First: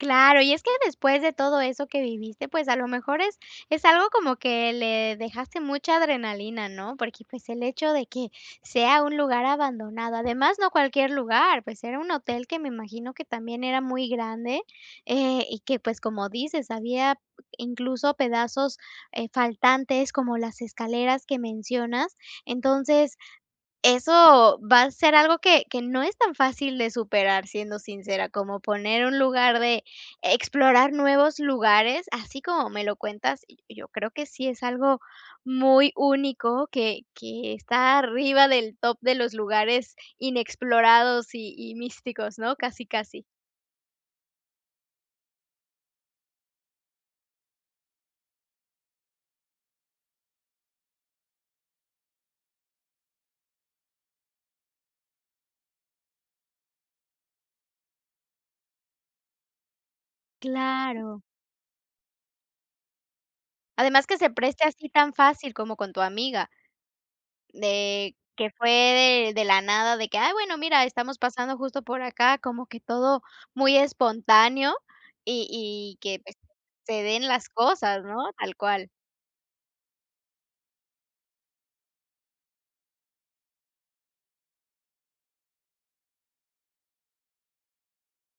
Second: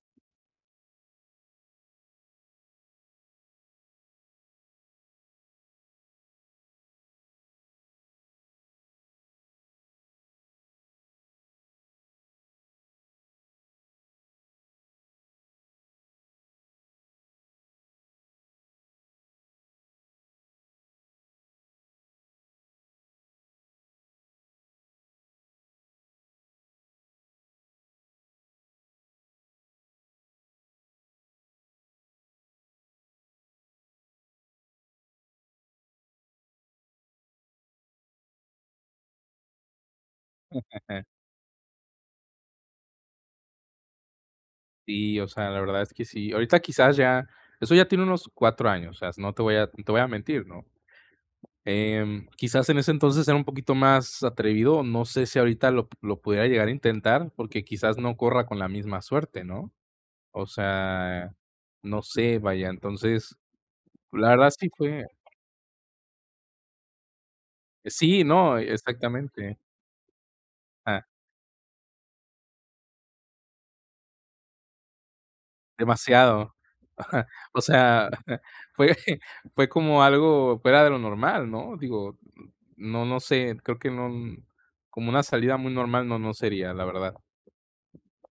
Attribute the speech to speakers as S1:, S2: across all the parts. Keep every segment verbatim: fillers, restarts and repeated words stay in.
S1: Claro, y es que después de todo eso que viviste, pues, a lo mejor es es algo como que le dejaste mucha adrenalina, ¿no?, porque, pues, el hecho de que sea un lugar abandonado, además, no cualquier lugar, pues, era un hotel que me imagino que también era muy grande, eh, y que, pues, como dices, había incluso pedazos, eh, faltantes, como las escaleras que mencionas. Entonces, eso va a ser algo que que no es tan fácil de superar, siendo sincera, como poner un lugar de explorar nuevos lugares, así como me lo cuentas, y yo creo que sí es algo muy único que que está arriba del top de los lugares inexplorados y y místicos, ¿no?, casi, casi.
S2: Sí, o sea, la verdad es que sí, ahorita quizás ya eso ya tiene unos cuatro años, o sea, no te voy a no a te voy a mentir, ¿no?, em, quizás en ese entonces era un poquito más atrevido, no sé si ahorita lo p lo pudiera llegar a intentar porque quizás no corra con la misma suerte, ¿no?, o
S1: ¡Claro!
S2: sea, no sé, vaya. Entonces
S1: Además que se
S2: la verdad,
S1: preste
S2: sí
S1: así
S2: fue
S1: tan fácil como con tu amiga, de
S2: Sí,
S1: que
S2: no,
S1: fue de de
S2: exactamente.
S1: la nada de que: "Ay, bueno, mira,
S2: Ah.
S1: estamos pasando justo por acá", como que todo muy espontáneo y y que, pues,
S2: Demasiado,
S1: se den las
S2: o
S1: cosas,
S2: sea,
S1: ¿no?, tal cual.
S2: fue fue como algo fuera de lo normal, ¿no?, digo, no no sé, creo que no como una salida muy normal no no sería, la verdad.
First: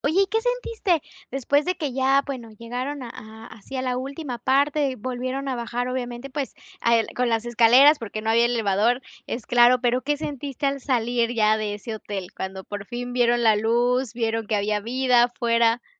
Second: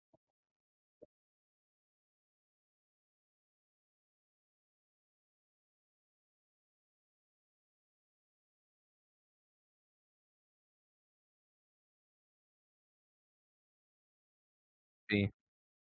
S1: Oye, ¿y qué sentiste?, después de que ya, bueno, llegaron a a así a la última parte, volvieron a bajar, obviamente, pues, a el con las escaleras porque no había elevador, es claro, pero ¿qué sentiste al salir ya de ese hotel?, cuando por fin vieron la luz, vieron que había vida
S2: Sí.
S1: afuera.